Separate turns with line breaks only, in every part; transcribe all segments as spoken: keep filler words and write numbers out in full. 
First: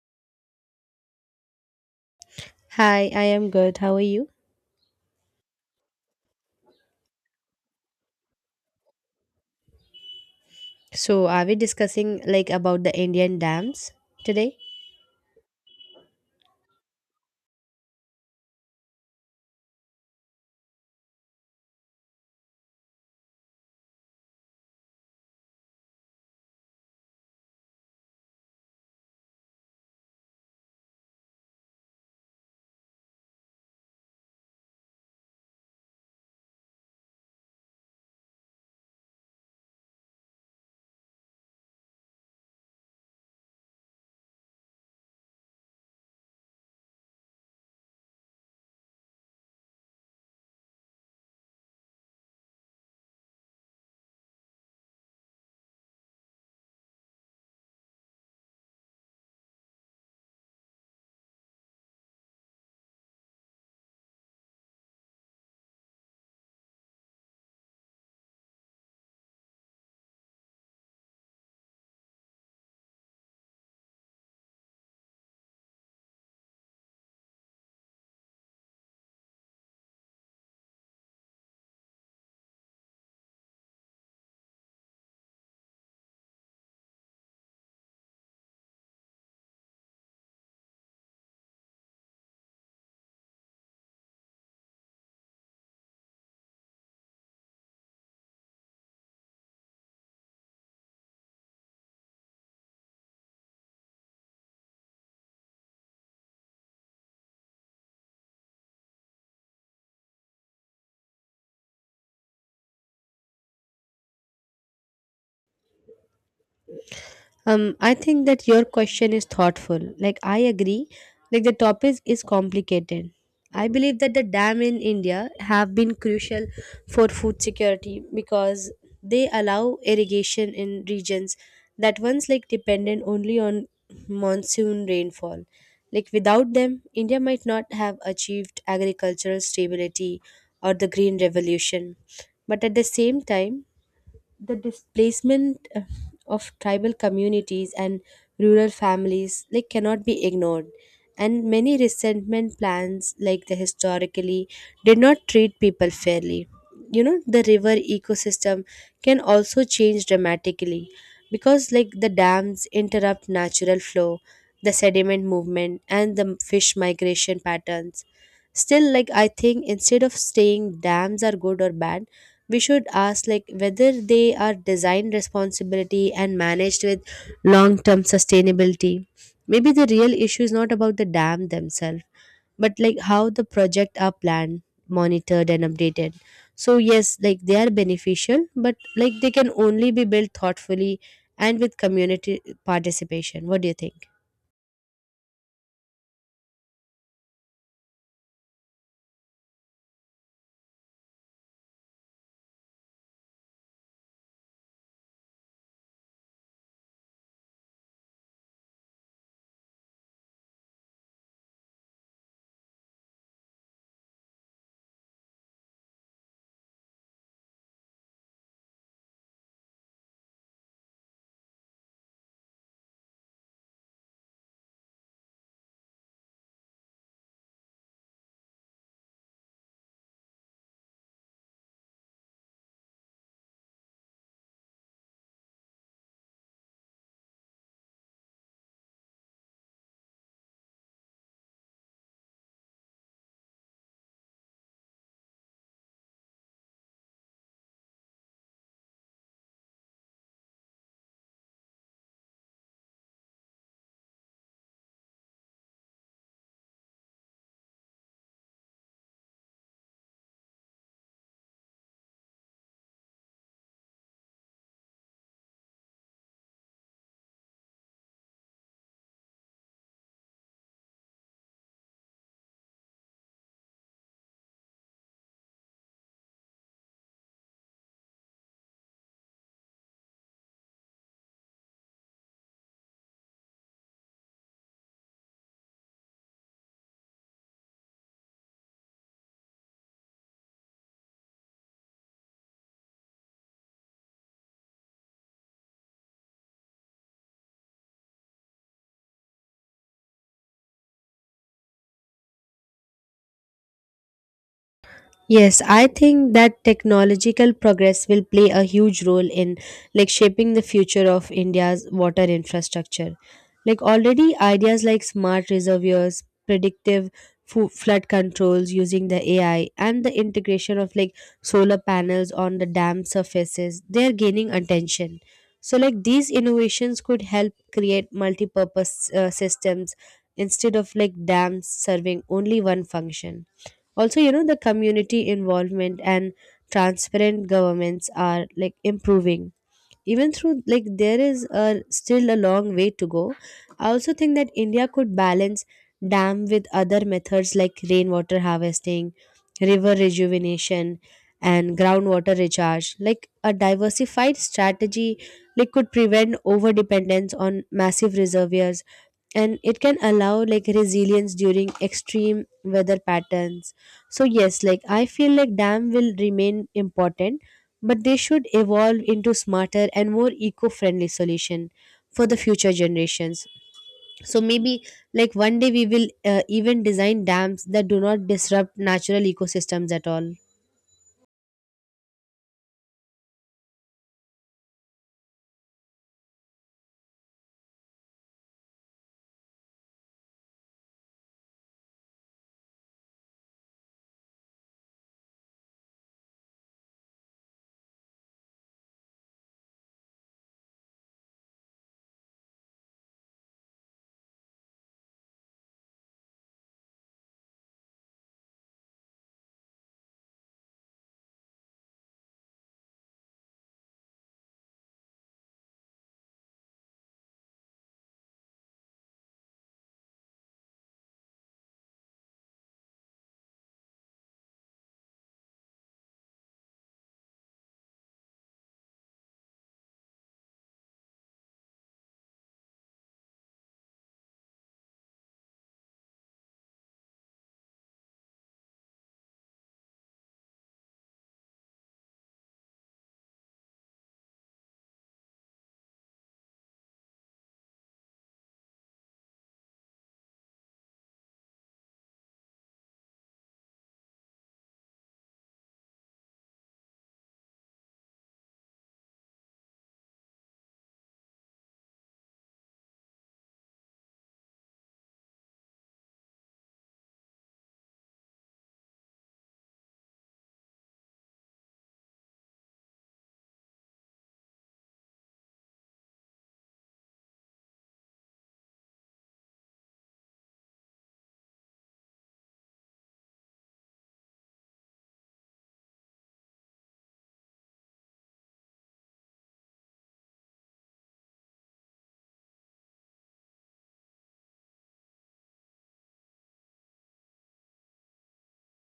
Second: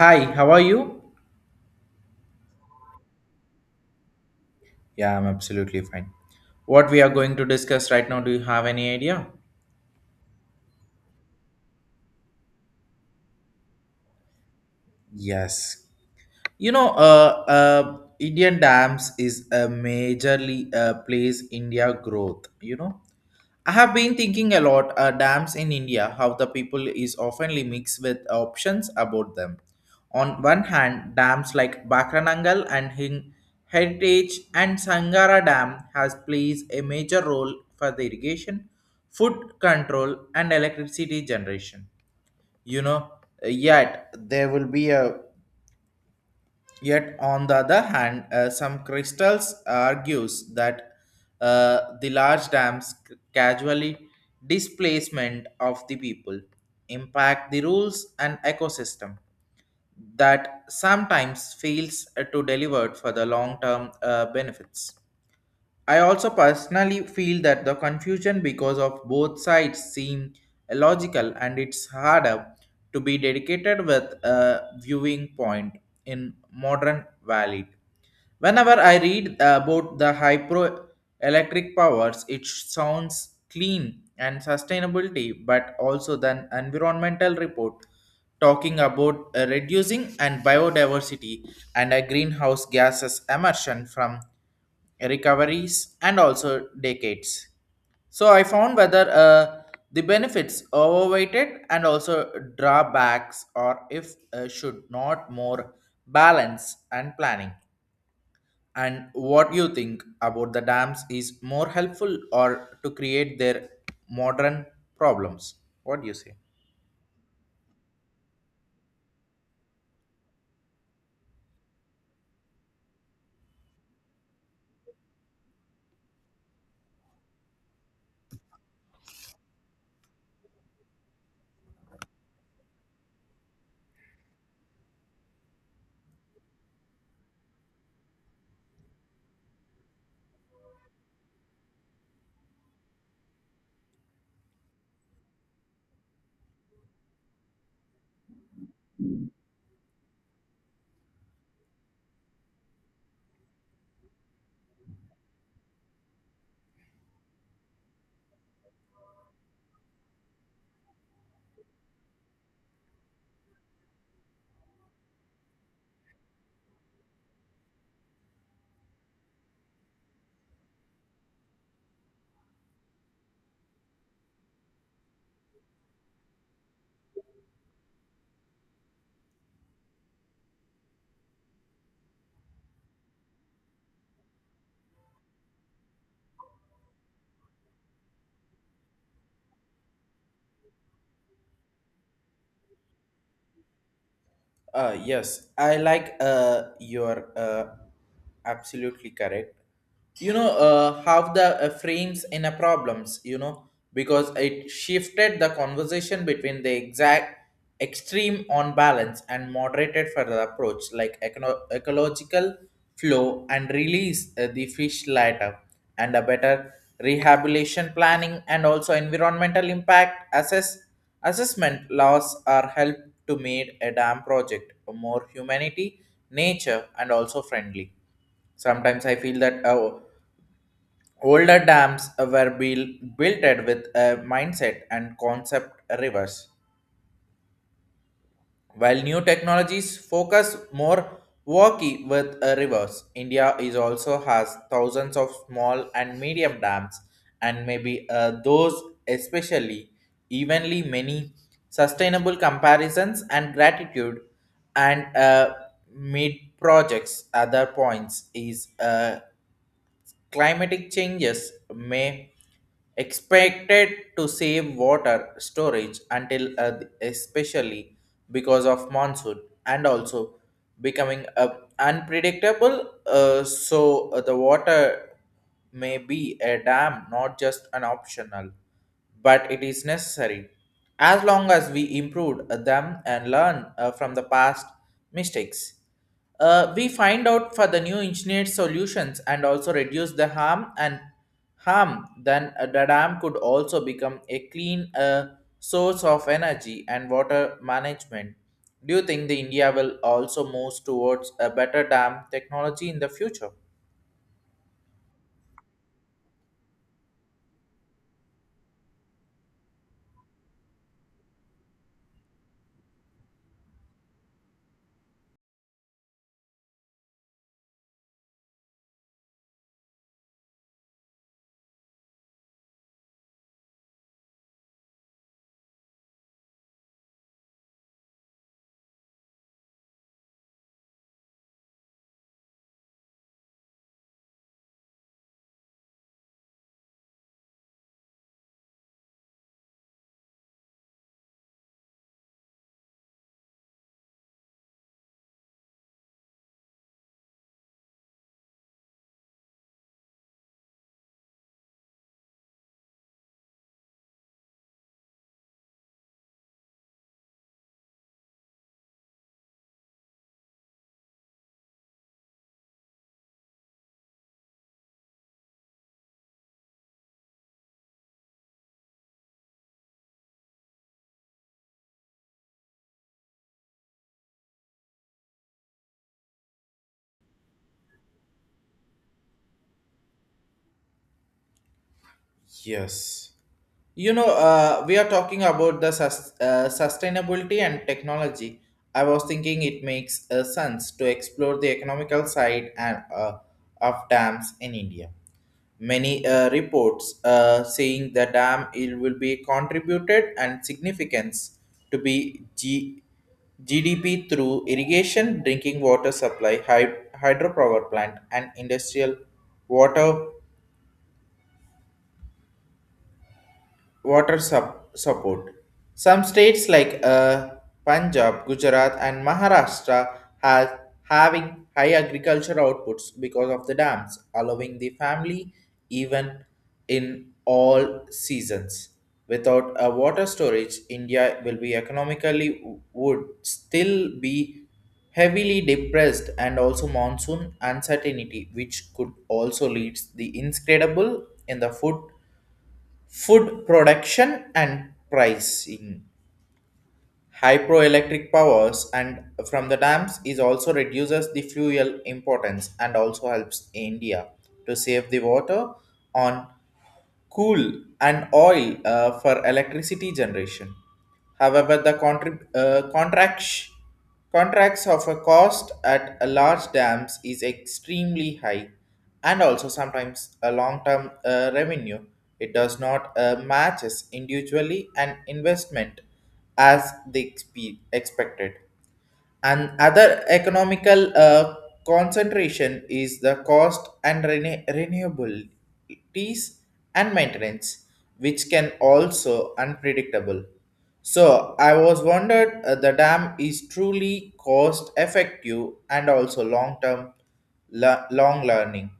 Hi, how are you?
Hi, I am good. How are you?
Yeah, I'm absolutely fine. What we are going to discuss right now, do you have any idea?
So, are we discussing like about the Indian dams today?
Yes. You know, uh, uh, Indian dams is a majorly uh, plays India growth, you know. I have been thinking a lot uh, dams in India how the people is oftenly mixed with options about them. On one hand, dams like Bakranangal and Hin- Heritage and Sangara Dam has plays a major role for the irrigation, food control and electricity generation. You know, yet there will be a Yet, on the other hand, uh, some crystals argues that uh, the large dams c- casually displacement of the people impact the rules and ecosystem that sometimes fails uh, to deliver for the long-term uh, benefits. I also personally feel that the confusion because of both sides seem illogical and it's harder to be dedicated with a viewing point in modern valid. Whenever I read about the hydroelectric powers, it sounds clean and sustainability, but also the environmental report talking about uh, reducing and biodiversity and a greenhouse gases emission from recoveries and also decades. So I found whether uh, the benefits overweighted and also drawbacks or if uh, should not more balance and planning. And what you think about the dams is more helpful or to create their modern problems? What do you say?
Um, I think that your question is thoughtful. Like, I agree. Like, the topic is complicated. I believe that the dam in India have been crucial for food security because they allow irrigation in regions that once like dependent only on monsoon rainfall. Like without them, India might not have achieved agricultural stability or the green revolution. But at the same time, the displacement uh, of tribal communities and rural families like cannot be ignored, and many resentment plans like the historically did not treat people fairly, you know. The river ecosystem can also change dramatically because like the dams interrupt natural flow, the sediment movement and the fish migration patterns. Still, like I think instead of saying dams are good or bad, we should ask like whether they are designed responsibility and managed with long term sustainability. Maybe the real issue is not about the dam themselves, but like how the project are planned, monitored and updated. So yes, like they are beneficial, but like they can only be built thoughtfully and with community participation. What do you think?
Uh, yes, I like uh, your uh, absolutely correct. You know uh, how the uh, frames in a problems. You know because it shifted the conversation between the exact extreme on balance and moderated for the approach like econo- ecological flow and release uh, the fish later and a better rehabilitation planning and also environmental impact assess assessment laws are help to make a dam project more humanity, nature, and also friendly. Sometimes I feel that uh, older dams were buil- built with a mindset and concept reverse. While new technologies focus more worky with uh, rivers, India is also has thousands of small and medium dams, and maybe uh, those especially evenly many sustainable comparisons and gratitude and uh, mid projects. Other points is uh, climatic changes may expected to save water storage until uh, especially because of monsoon and also becoming uh, unpredictable. Uh, so uh, the water may be a dam, not just an optional, but it is necessary. As long as we improve them and learn uh, from the past mistakes, uh, we find out for the new engineered solutions and also reduce the harm and harm. Then uh, the dam could also become a clean uh, source of energy and water management. Do you think the India will also move towards a better dam technology in the future?
Yes, I think that technological progress will play a huge role in like shaping the future of India's water infrastructure. Like already ideas like smart reservoirs, predictive fo- flood controls using the A I and the integration of like solar panels on the dam surfaces, they are gaining attention. So like these innovations could help create multi-purpose uh, systems instead of like dams serving only one function. Also, you know, the community involvement and transparent governments are like improving, even through like there is a, still a long way to go. I also think that India could balance dam with other methods like rainwater harvesting, river rejuvenation and groundwater recharge. Like a diversified strategy like could prevent over dependence on massive reservoirs, and it can allow like resilience during extreme weather patterns. So yes, like I feel like dam will remain important, but they should evolve into smarter and more eco-friendly solution for the future generations. So maybe like one day we will uh, even design dams that do not disrupt natural ecosystems at all.
Yes. You know, uh, we are talking about the sus- uh, sustainability and technology. I was thinking it makes uh, sense to explore the economical side and uh, of dams in India. Many uh, reports uh, saying the dam it will be contributed and significance to be G- GDP through irrigation, drinking water supply, hy- hydropower plant, and industrial water water sup- support. Some states like uh, Punjab, Gujarat, and Maharashtra has having high agriculture outputs because of the dams, allowing the family even in all seasons. Without a water storage, India will be economically would still be heavily depressed and also monsoon uncertainty which could also lead the inscredible in the food food production and pricing. Hydroelectric powers and from the dams is also reduces the fuel importance and also helps India to save the water on coal and oil uh, for electricity generation. However, the contrib- uh, contracts, contracts of a cost at a large dams is extremely high, and also sometimes a long-term uh, revenue. It does not uh, matches individually an investment as they expe- expected. And other economical uh, concentration is the cost and rene- renewabilities and maintenance, which can also unpredictable. So I was wondered uh, the dam is truly cost effective and also long term le- long learning.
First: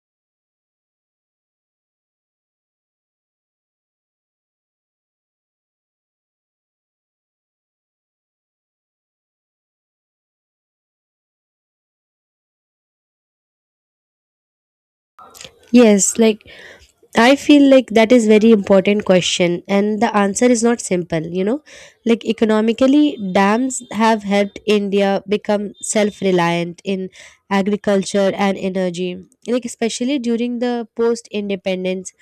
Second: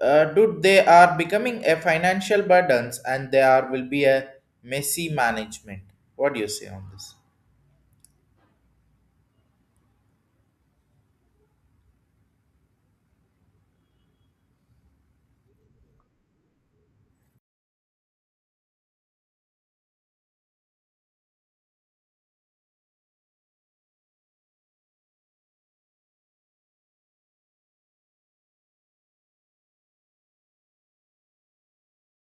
Uh, dude, they are becoming a financial burdens and they are will be a messy management. What do you say on this?
Yes, like I feel like that is very important question, and the answer is not simple, you know. Like economically, dams have helped India become self reliant in agriculture and energy, like especially during the post independence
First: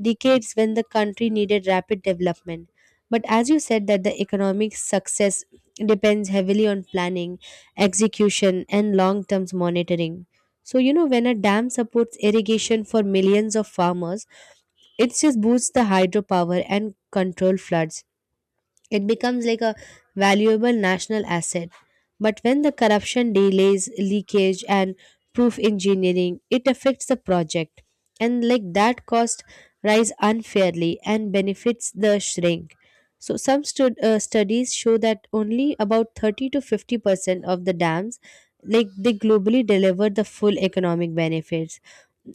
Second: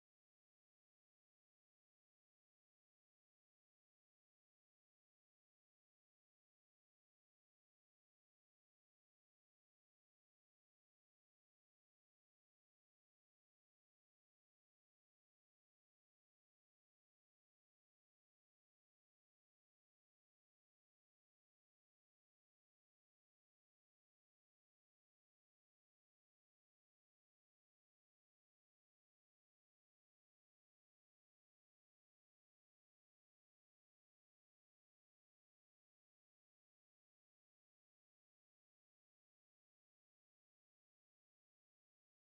decades when the country needed rapid development. But as you said, that the economic success depends heavily on planning, execution, and long term monitoring. So, you know, when a dam supports irrigation for millions of farmers, it just boosts the hydropower and control floods, it becomes like a valuable national asset. But when the corruption delays, leakage, and proof engineering, it affects the project. And like that cost rise unfairly and benefits the shrink. So some stud- uh, studies show that only about thirty to fifty percent of the dams like they globally deliver the full economic benefits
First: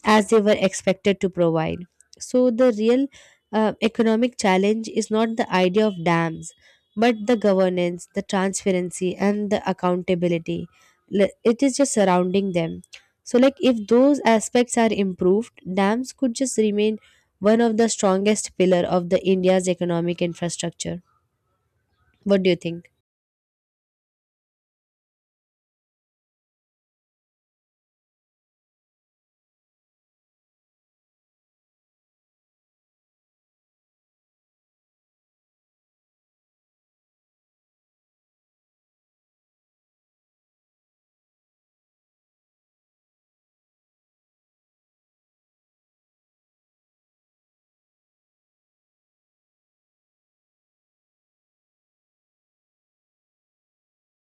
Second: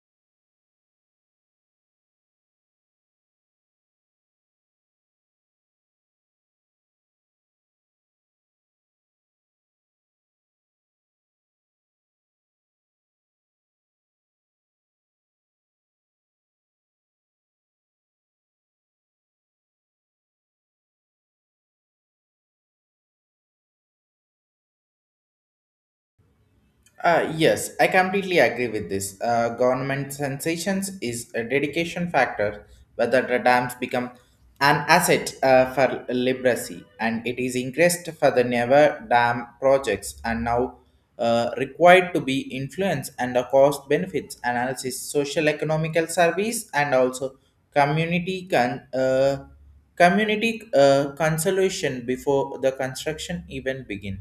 as they were expected to provide. So, the real uh, economic challenge is not the idea of dams, but the governance, the transparency, and the accountability. L- It is just surrounding them. So, like if those aspects are improved, dams could just remain one of the strongest pillar of the India's economic infrastructure. What do you think?
Uh, yes, I completely agree with this. Uh, government sensations is a dedication factor, whether the dams become an asset uh, for literacy, and it is increased for the never dam projects and now uh, required to be influenced and the cost benefits analysis, social economical service, and also community con- uh, community uh, consolation before the construction even begin.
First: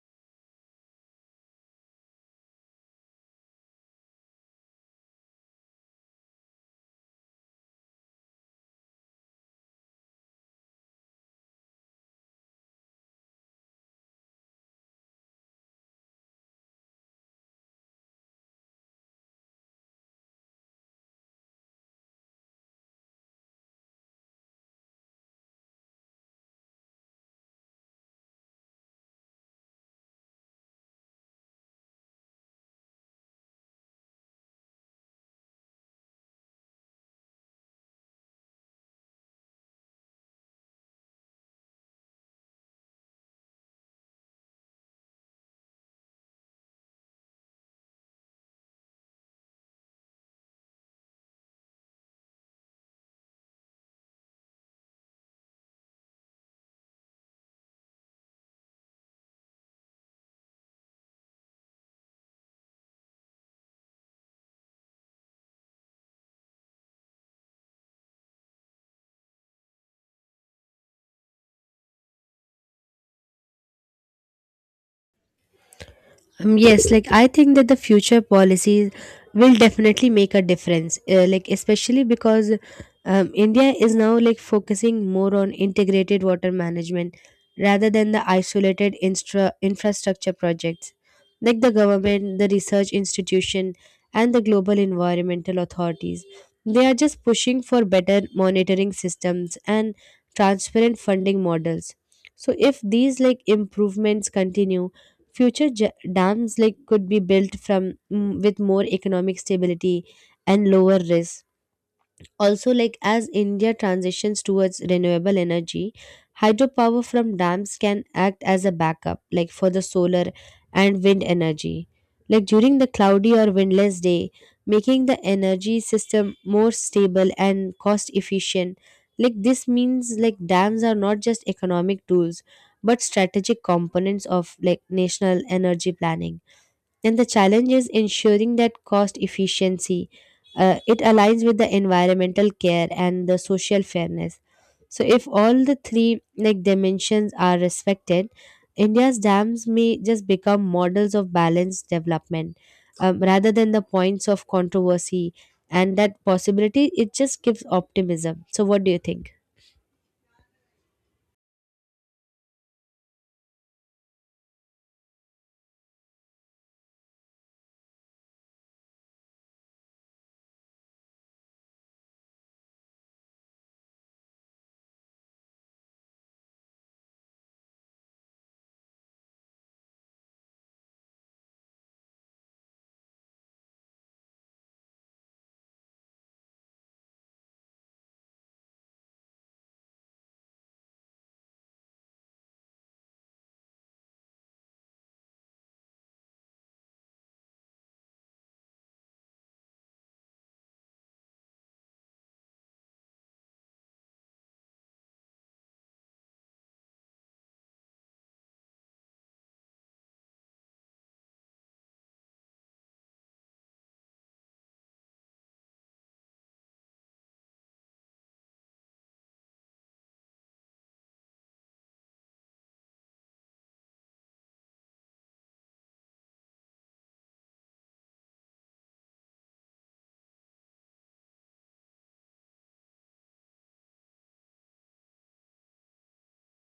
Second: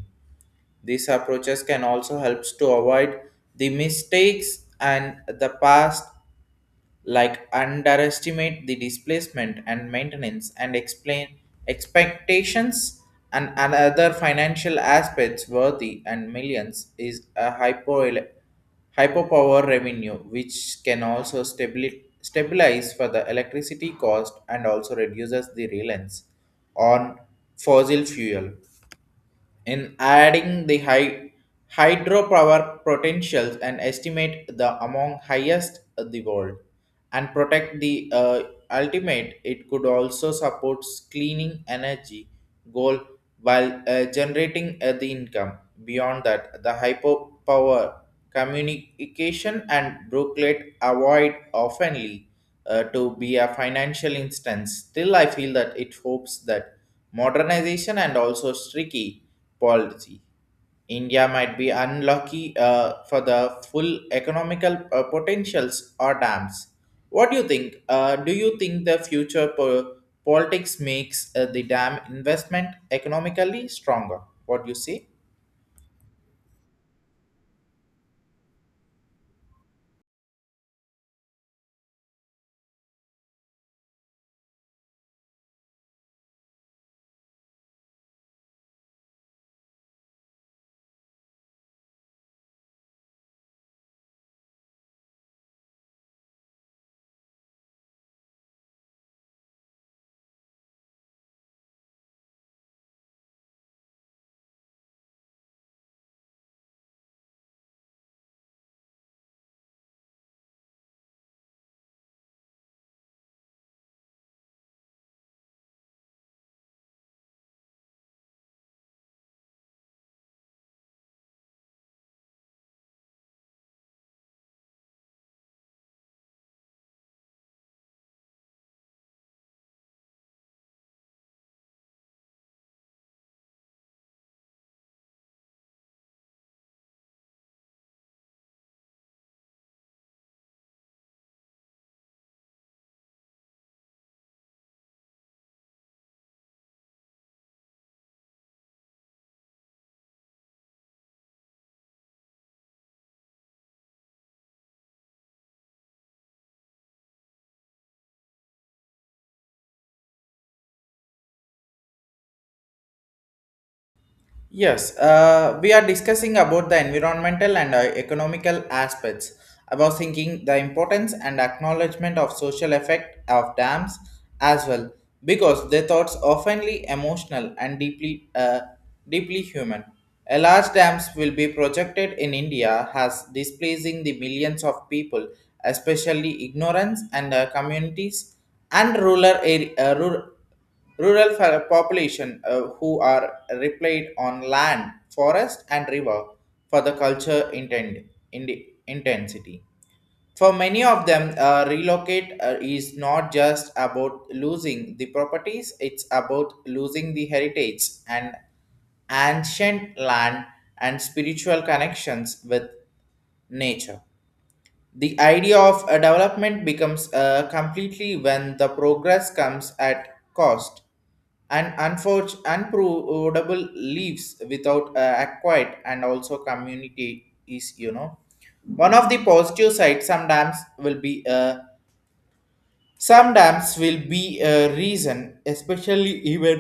These approaches can also help to avoid the mistakes and the past, like underestimate the displacement and maintenance and explain expectations and other financial aspects worthy and millions is a hypo hyperpower revenue, which can also stabili- stabilize for the electricity cost and also reduces the reliance on fossil fuel in adding the high hydropower potentials and estimate the among highest of the world and protect the uh, ultimate it could also support cleaning energy goal while uh, generating uh, the income beyond that the hyperpower communication and brooklet avoid oftenly uh, to be a financial instance still I feel that it hopes that modernization and also streaky policy. India might be unlucky uh, for the full economical uh, potentials or dams. What do you think? Uh, do you think the future po- politics makes uh, the dam investment economically stronger? What do you say?
Um, yes, like I think that the future policies will definitely make a difference, uh, like especially because um, India is now like focusing more on integrated water management rather than the isolated instra- infrastructure projects. Like the government, the research institution, and the global environmental authorities, they are just pushing for better monitoring systems and transparent funding models. So if these like improvements continue, future ja- dams like could be built from mm, with more economic stability and lower risk. Also, like as India transitions towards renewable energy, hydropower from dams can act as a backup, like for the solar and wind energy. Like during the cloudy or windless day, making the energy system more stable and cost efficient. Like this means like dams are not just economic tools but strategic components of like national energy planning. Then the challenge is ensuring that cost efficiency. Uh, it aligns with the environmental care and the social fairness. So if all the three like dimensions are respected, India's dams may just become models of balanced development, um, rather than the points of controversy. And that possibility, it just gives optimism. So what do you think?
Yes, uh, we are discussing about the environmental and uh, economical aspects. I was thinking the importance and acknowledgement of social effect of dams as well, because their thoughts oftenly emotional and deeply, uh, deeply human. A large dams will be projected in India has displacing the millions of people, especially ignorance and uh, communities and rural, area, Rural fa- population uh, who are replied on land, forest, and river for the culture intent, in, intensity. For many of them, uh, relocate uh, is not just about losing the properties, it's about losing the heritage and ancient land and spiritual connections with nature. The idea of a development becomes uh, completely when the progress comes at cost and unforge, unprovable leaves without uh, acquired and also community is you know one of the positive sides some dams will be uh, some dams will be a reason especially even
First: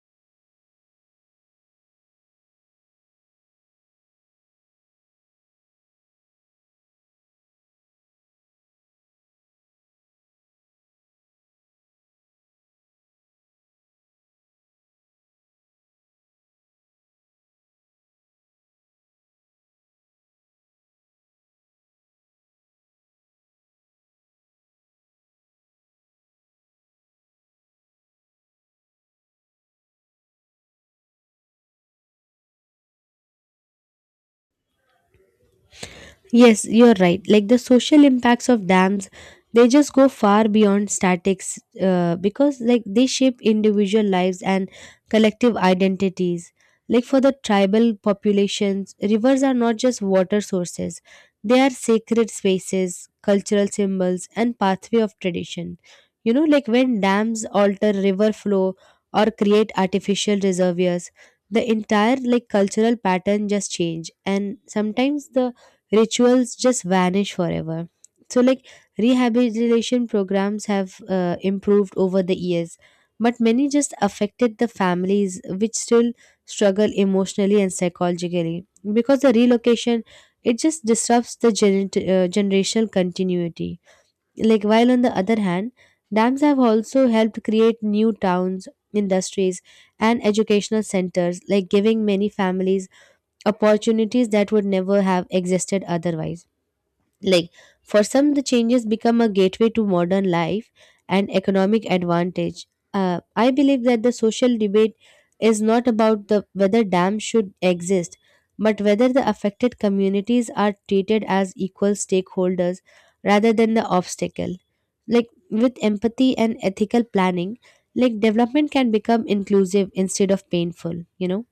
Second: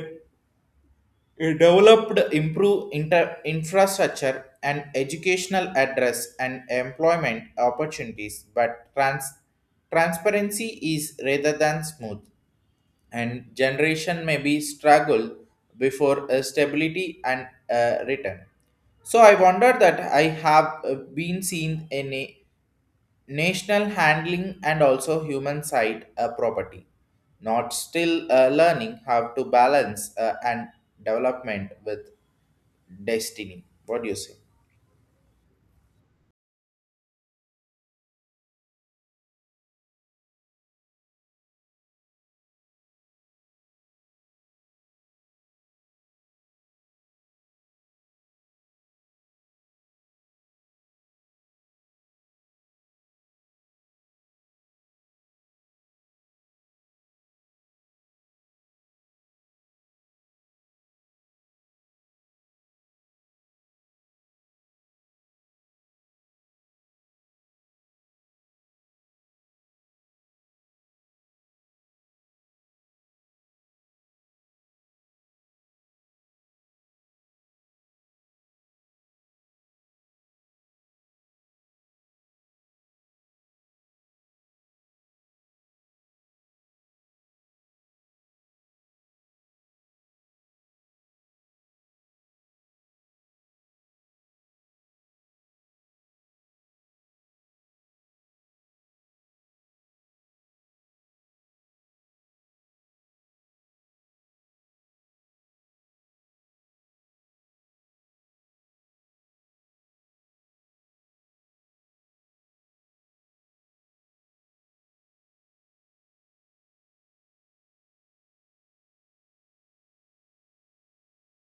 a developed improve inter- infrastructure and educational address and employment opportunities but trans- transparency is rather than smooth and generation may be struggle before uh, stability and uh, return. So I wonder that I have uh, been seen in a national handling and also human side uh, property, not still uh, learning how to balance uh, and development with destiny. What do you say?
Yes, you're right. Like the social impacts of dams, they just go far beyond statics uh, because like they shape individual lives and collective identities. Like for the tribal populations, rivers are not just water sources. They are sacred spaces, cultural symbols and pathway of tradition. You know, like when dams alter river flow or create artificial reservoirs, the entire like cultural pattern just change, and sometimes the rituals just vanish forever. So, like rehabilitation programs have uh, improved over the years, but many just affected the families which still struggle emotionally and psychologically because the relocation, it just disrupts the gener- uh, generational continuity. Like, while on the other hand, dams have also helped create new towns, industries, and educational centers, like giving many families opportunities that would never have existed otherwise. Like for some, the changes become a gateway to modern life and economic advantage. uh, I believe that the social debate is not about the whether dams should exist, but whether the affected communities are treated as equal stakeholders rather than the obstacle. Like with empathy and ethical planning, like development can become inclusive instead of painful, you know.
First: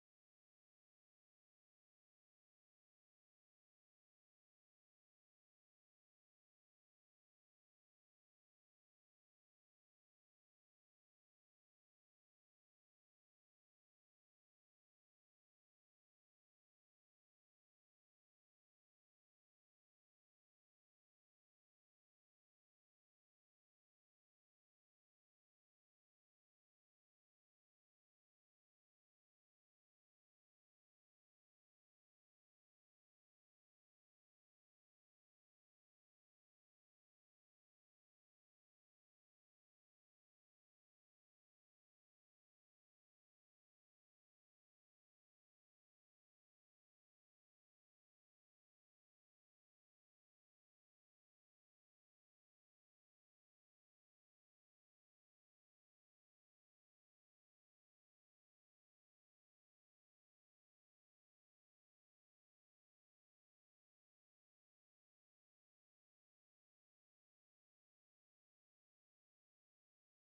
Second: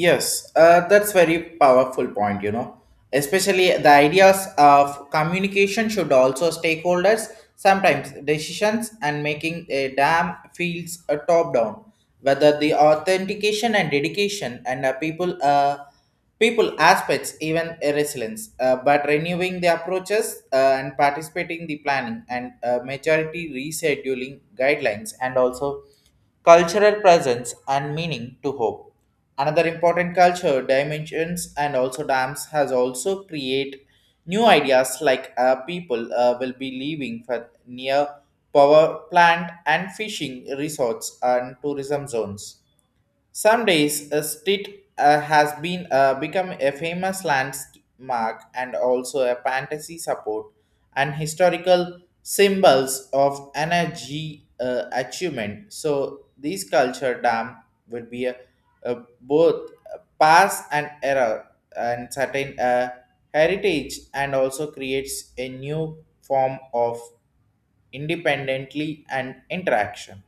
Yes, uh, that's very powerful point, you know. Especially the ideas of communication should also stakeholders sometimes decisions and making a dam feels a top down. Whether the authentication and dedication and uh, people uh, people aspects even a resilience, uh, but renewing the approaches uh, and participating the planning and uh, majority rescheduling guidelines and also cultural presence and meaning to hope another important culture dimensions and also dams has also create new ideas like uh, people uh, will be leaving for near power plant and fishing resorts and tourism zones some days, a street uh, has been uh, become a famous landmark and also a fantasy support and historical symbols of energy uh, achievement. So, this culture dam will be a, a both pass and error and certain uh, heritage and also creates a new form of independently and interaction.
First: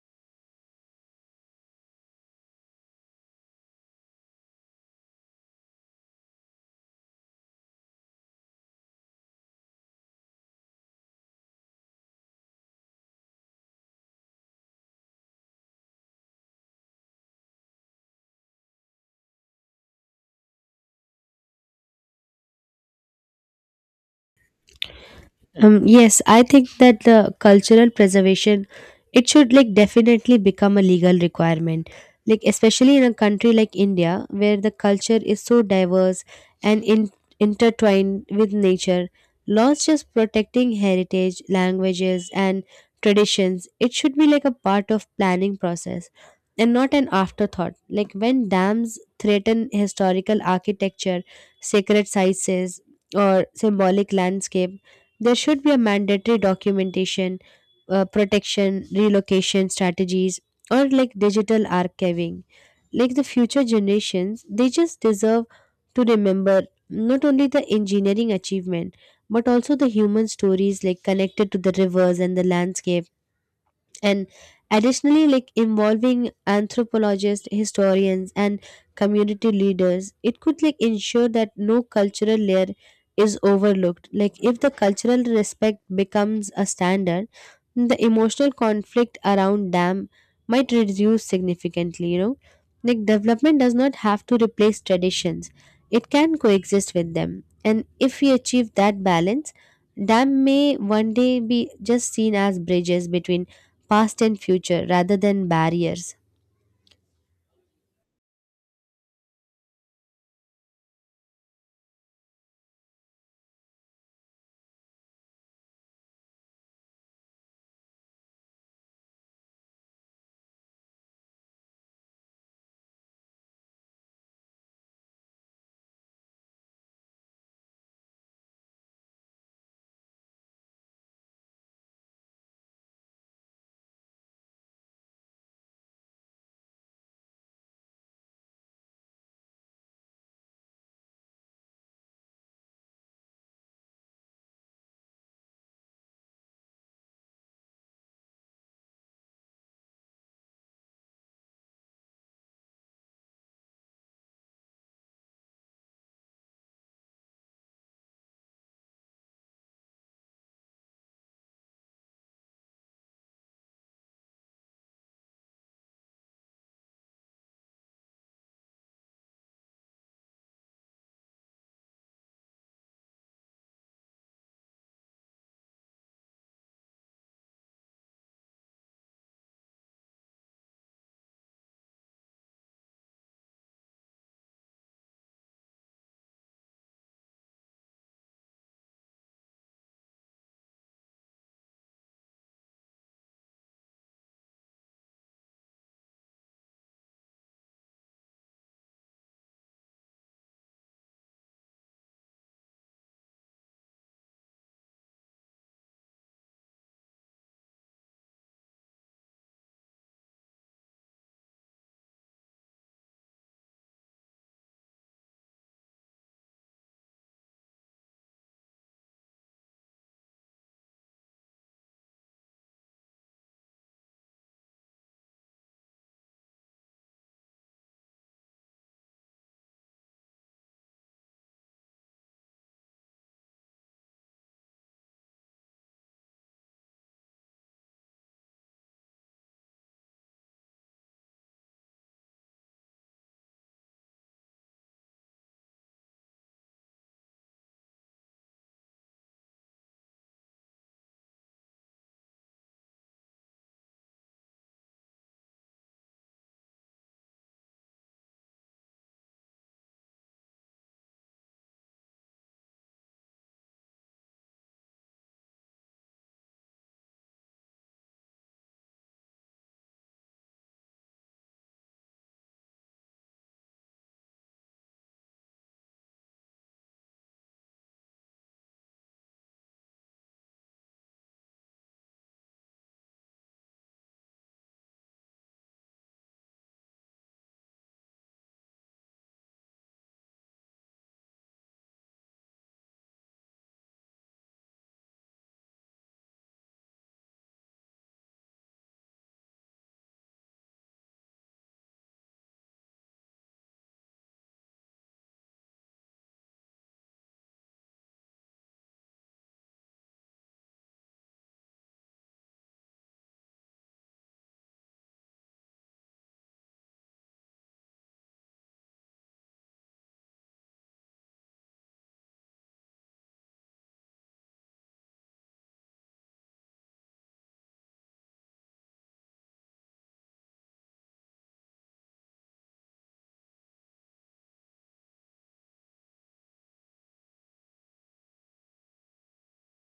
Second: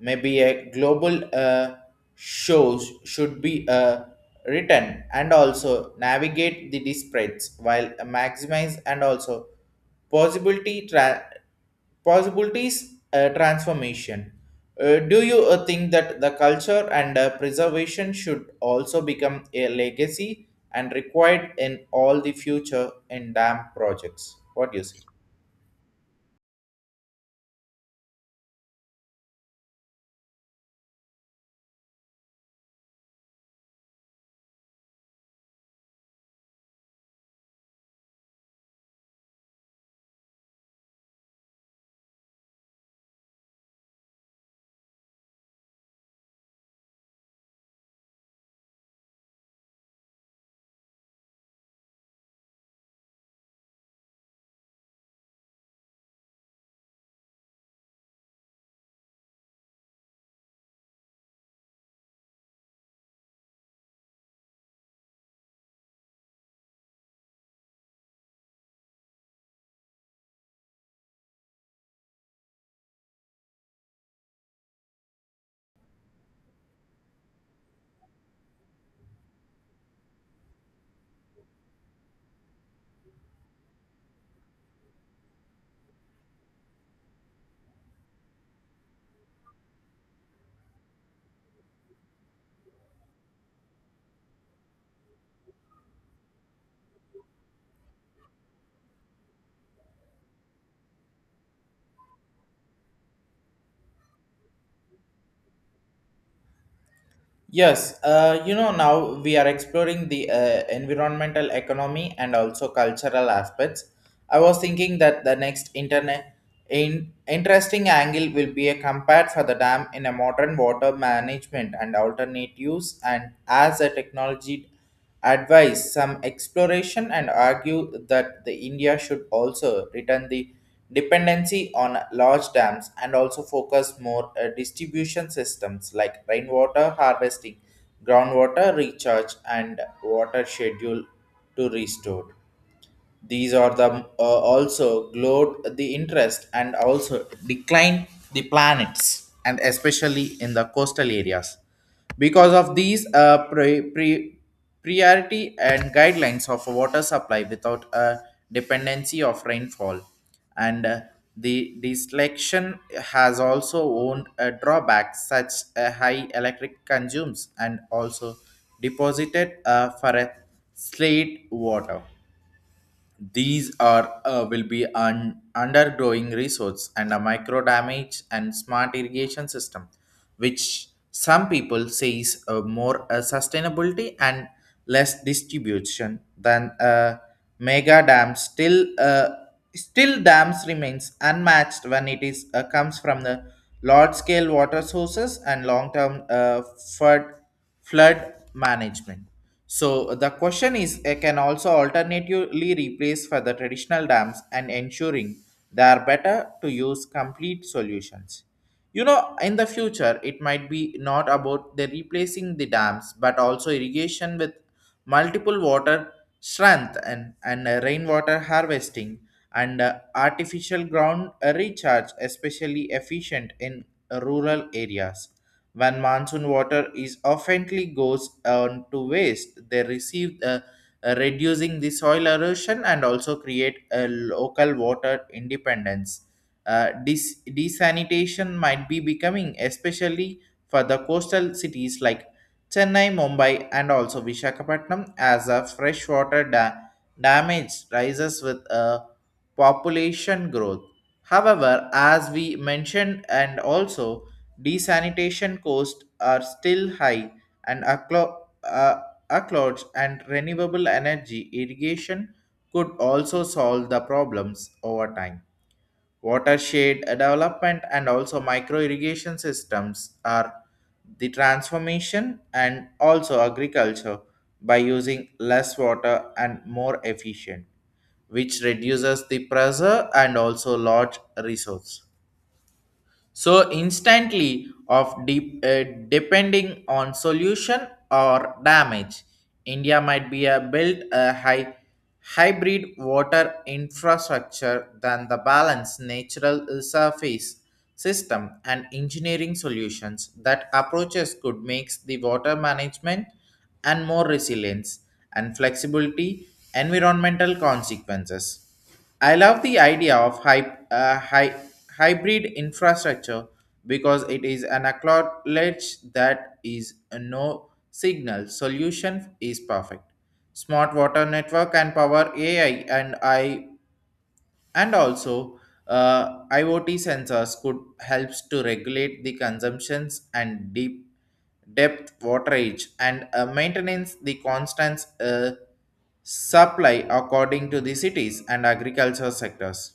Maybe a global uh, shows should be uh, written and also navigate the disparates while maximize and also possibility tra- possibilities uh, transformation. Uh, do you uh, think that the culture and uh, preservation should also become a legacy and required in all the future in dam projects? What do you say?
Um, yes, I think that the cultural preservation, it should like definitely become a legal requirement. Like especially in a country like India where the culture is so diverse and in, intertwined with nature, laws just protecting heritage, languages and traditions, it should be like a part of planning process and not an afterthought. Like when dams threaten historical architecture, sacred sites or symbolic landscape, there should be a mandatory documentation, uh, protection relocation strategies or like digital archiving. Like the future generations, they just deserve to remember not only the engineering achievement, but also the human stories like connected to the rivers and the landscape. And additionally, like involving anthropologists, historians and community leaders, it could like ensure that no cultural layer is overlooked. Like if the cultural respect becomes a standard, the emotional conflict around them might reduce significantly, you know. Like development does not have to replace traditions, it can coexist with them, and if we achieve that balance, dam may one day be just seen as bridges between past and future rather than barriers.
Yes, uh, you know, now we are exploring the uh, environmental economy and also cultural aspects. I was thinking that the next internet in interesting angle will be a compared for the dam in a modern water management and alternate use and as a technology advice some exploration and argue that the India should also return the dependency on large dams and also focus more uh, distribution systems like rainwater harvesting groundwater recharge and water schedule to restore these are the uh, also glowed the interest and also declined the planets and especially in the coastal areas. Because of these uh, pre- pre- priority and guidelines of water supply without a dependency of rainfall and uh, the deselection has also owned a drawback such a high electric consumes and also deposited uh, for a slate water these are uh, will be an undergrowing resource and a micro damage and smart irrigation system, which some people say is uh, more uh, sustainability and less distribution than a mega dam. Still, uh, still dams remains unmatched when it is uh, comes from the large scale water sources and long term uh, flood flood management. So the question is, uh, can also alternatively replace for the traditional dams and ensuring they are better to use complete solutions. You know, in the future, it might be not about the replacing the dams, but also irrigation with multiple water strength and, and uh, rainwater harvesting and uh, artificial ground recharge, especially efficient in rural areas when monsoon water is oftenly goes on to waste, they receive uh, uh, reducing the soil erosion and also create a local water independence. Uh, dis- desanitation might be becoming especially for the coastal cities like Chennai, Mumbai, and also Vishakhapatnam as a freshwater da- damage rises with a population growth. However, as we mentioned, and also desanitation costs are still high, and acclo- uh, accolades and renewable energy irrigation could also solve the problems over time. Watershed development and also micro irrigation systems are the transformation and also agriculture by using less water and more efficient, which reduces the pressure and also large resource so instantly of deep, uh, depending on solution or damage india might be a built a high hybrid water infrastructure than the balance natural surface system and engineering solutions that approaches could makes the water management and more resilience and flexibility environmental consequences I love the idea of hy- uh, hy- hybrid infrastructure because it is an acknowledge that is a no signal solution is perfect. Smart water network and power A I and I and also, uh, I o T sensors could helps to regulate the consumptions and deep depth waterage and uh, maintenance the constant uh, supply according to the cities and agriculture sectors.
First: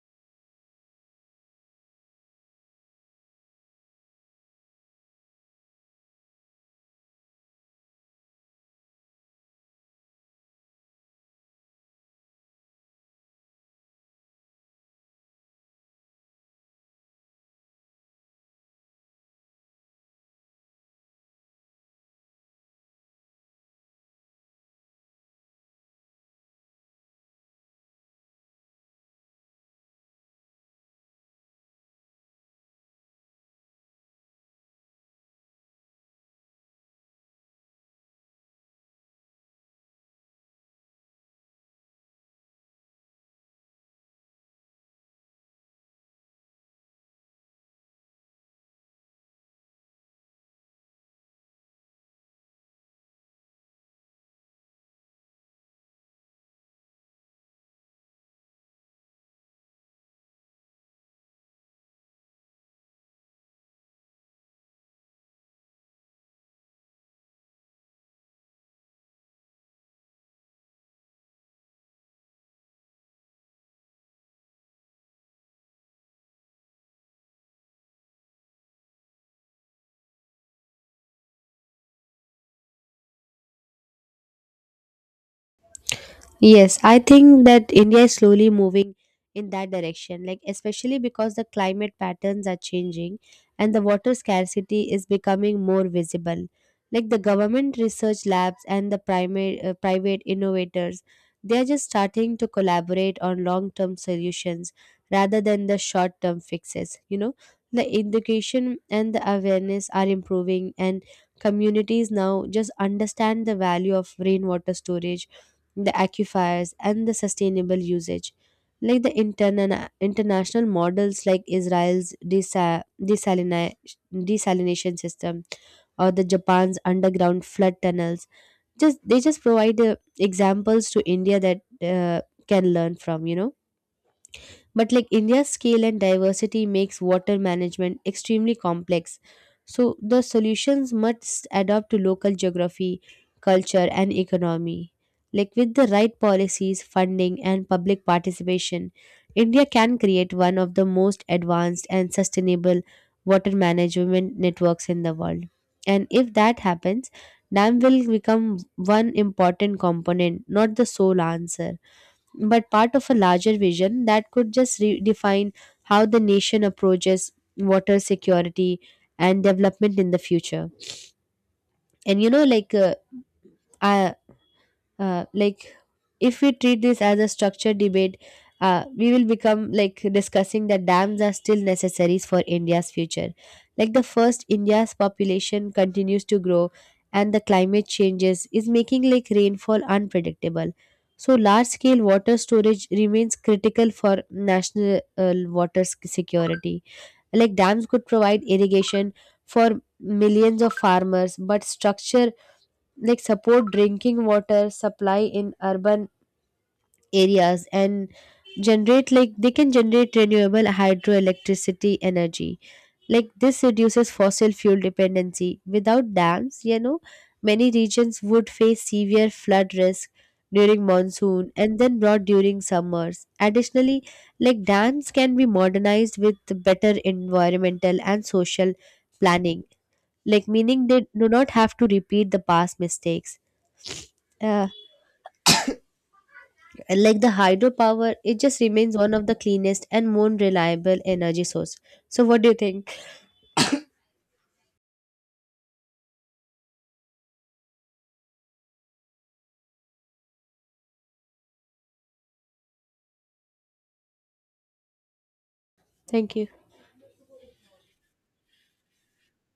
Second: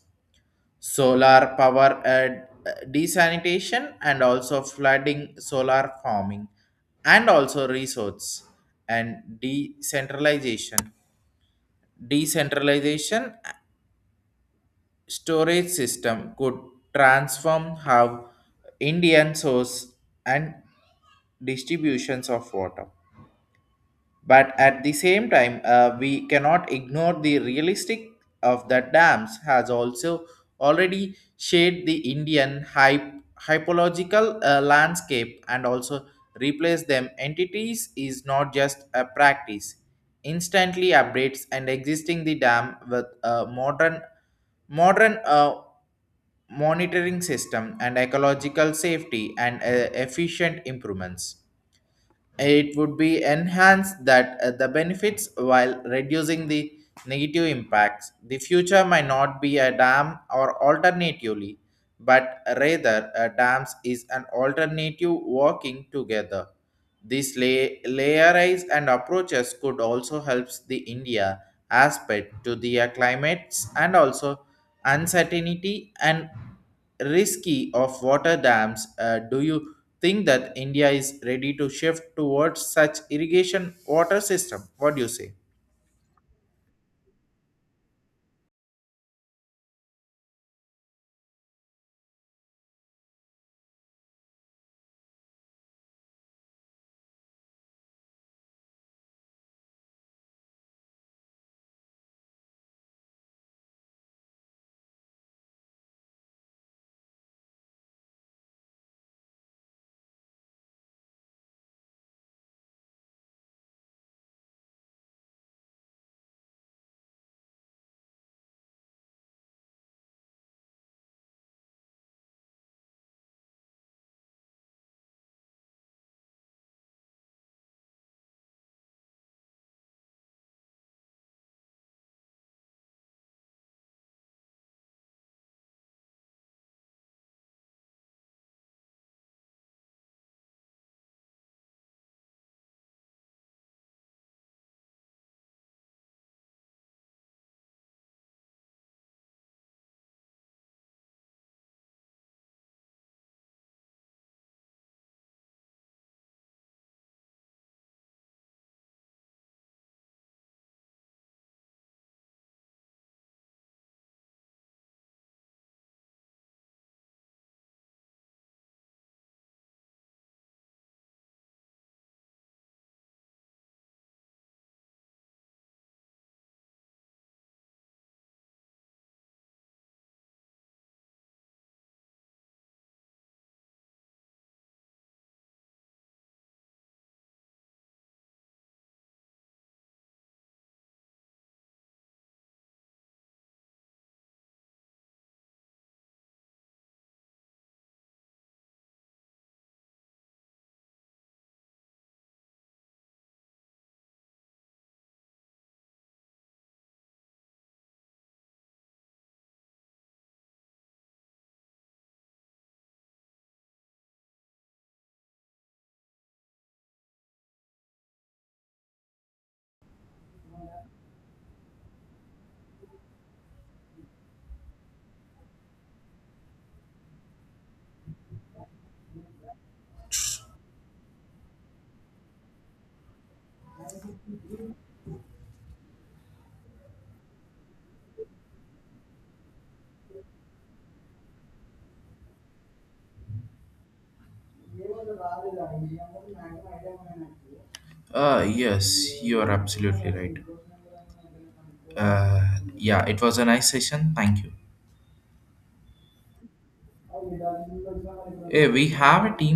Solar power uh, desanitation and also flooding solar farming and also resource and decentralization decentralization storage system could transform how Indian source and distributions of water. But at the same time, uh, we cannot ignore the realistic of that dams has also already shaped the Indian hype, hypological uh, landscape and also replace them entities is not just a practice. Instantly updates and existing the dam with a modern modern uh, monitoring system and ecological safety and uh, efficient improvements it would be enhanced that uh, the benefits while reducing the negative impacts the future might not be a dam or alternatively but rather a dams is an alternative working together this lay- layerize and approaches could also help the india aspect to the uh, climates and also uncertainty and risky of water dams uh, do you think that India is ready to shift towards such irrigation water system. What do you say?
Yes, I think that India is slowly moving in that direction, like especially because the climate patterns are changing and the water scarcity is becoming more visible. Like the government research labs and the primary, uh, private innovators, they are just starting to collaborate on long term solutions rather than the short term fixes. You know, the education and the awareness are improving, and communities now just understand the value of rainwater storage, the aquifers and the sustainable usage. Like the interna- international models like Israel's desa- desalina- desalination system or the Japan's underground flood tunnels, just they just provide uh, examples to India that uh, can learn from, you know. But like India's scale and diversity makes water management extremely complex. So the solutions must adapt to local geography, culture, and economy. Like with the right policies, funding, and public participation, India can create one of the most advanced and sustainable water management networks in the world. And if that happens, dam will become one important component, not the sole answer but part of a larger vision that could just redefine how the nation approaches water security and development in the future. And you know, like uh, I, uh, like if we treat this as a structured debate, uh, we will become like discussing that dams are still necessaries for India's future. Like the first, India's population continues to grow, and the climate changes is making like rainfall unpredictable. So large scale water storage remains critical for national, uh, water sec- security. Like dams could provide irrigation for millions of farmers but structure, like support drinking water supply in urban areas, and generate, like they can generate renewable hydroelectricity energy. Like this reduces fossil fuel dependency. Without dams, you know, many regions would face severe flood risk during monsoon and then drought during summers. Additionally, like dams can be modernized with better environmental and social planning, like meaning they do not have to repeat the past mistakes. uh, And like the hydropower, it just remains one of the cleanest and more reliable energy source. So what do you think?
Uh, yes, you are absolutely right. Uh, yeah, it was a nice session. Thank you.
Thank you.
Hey, we have a team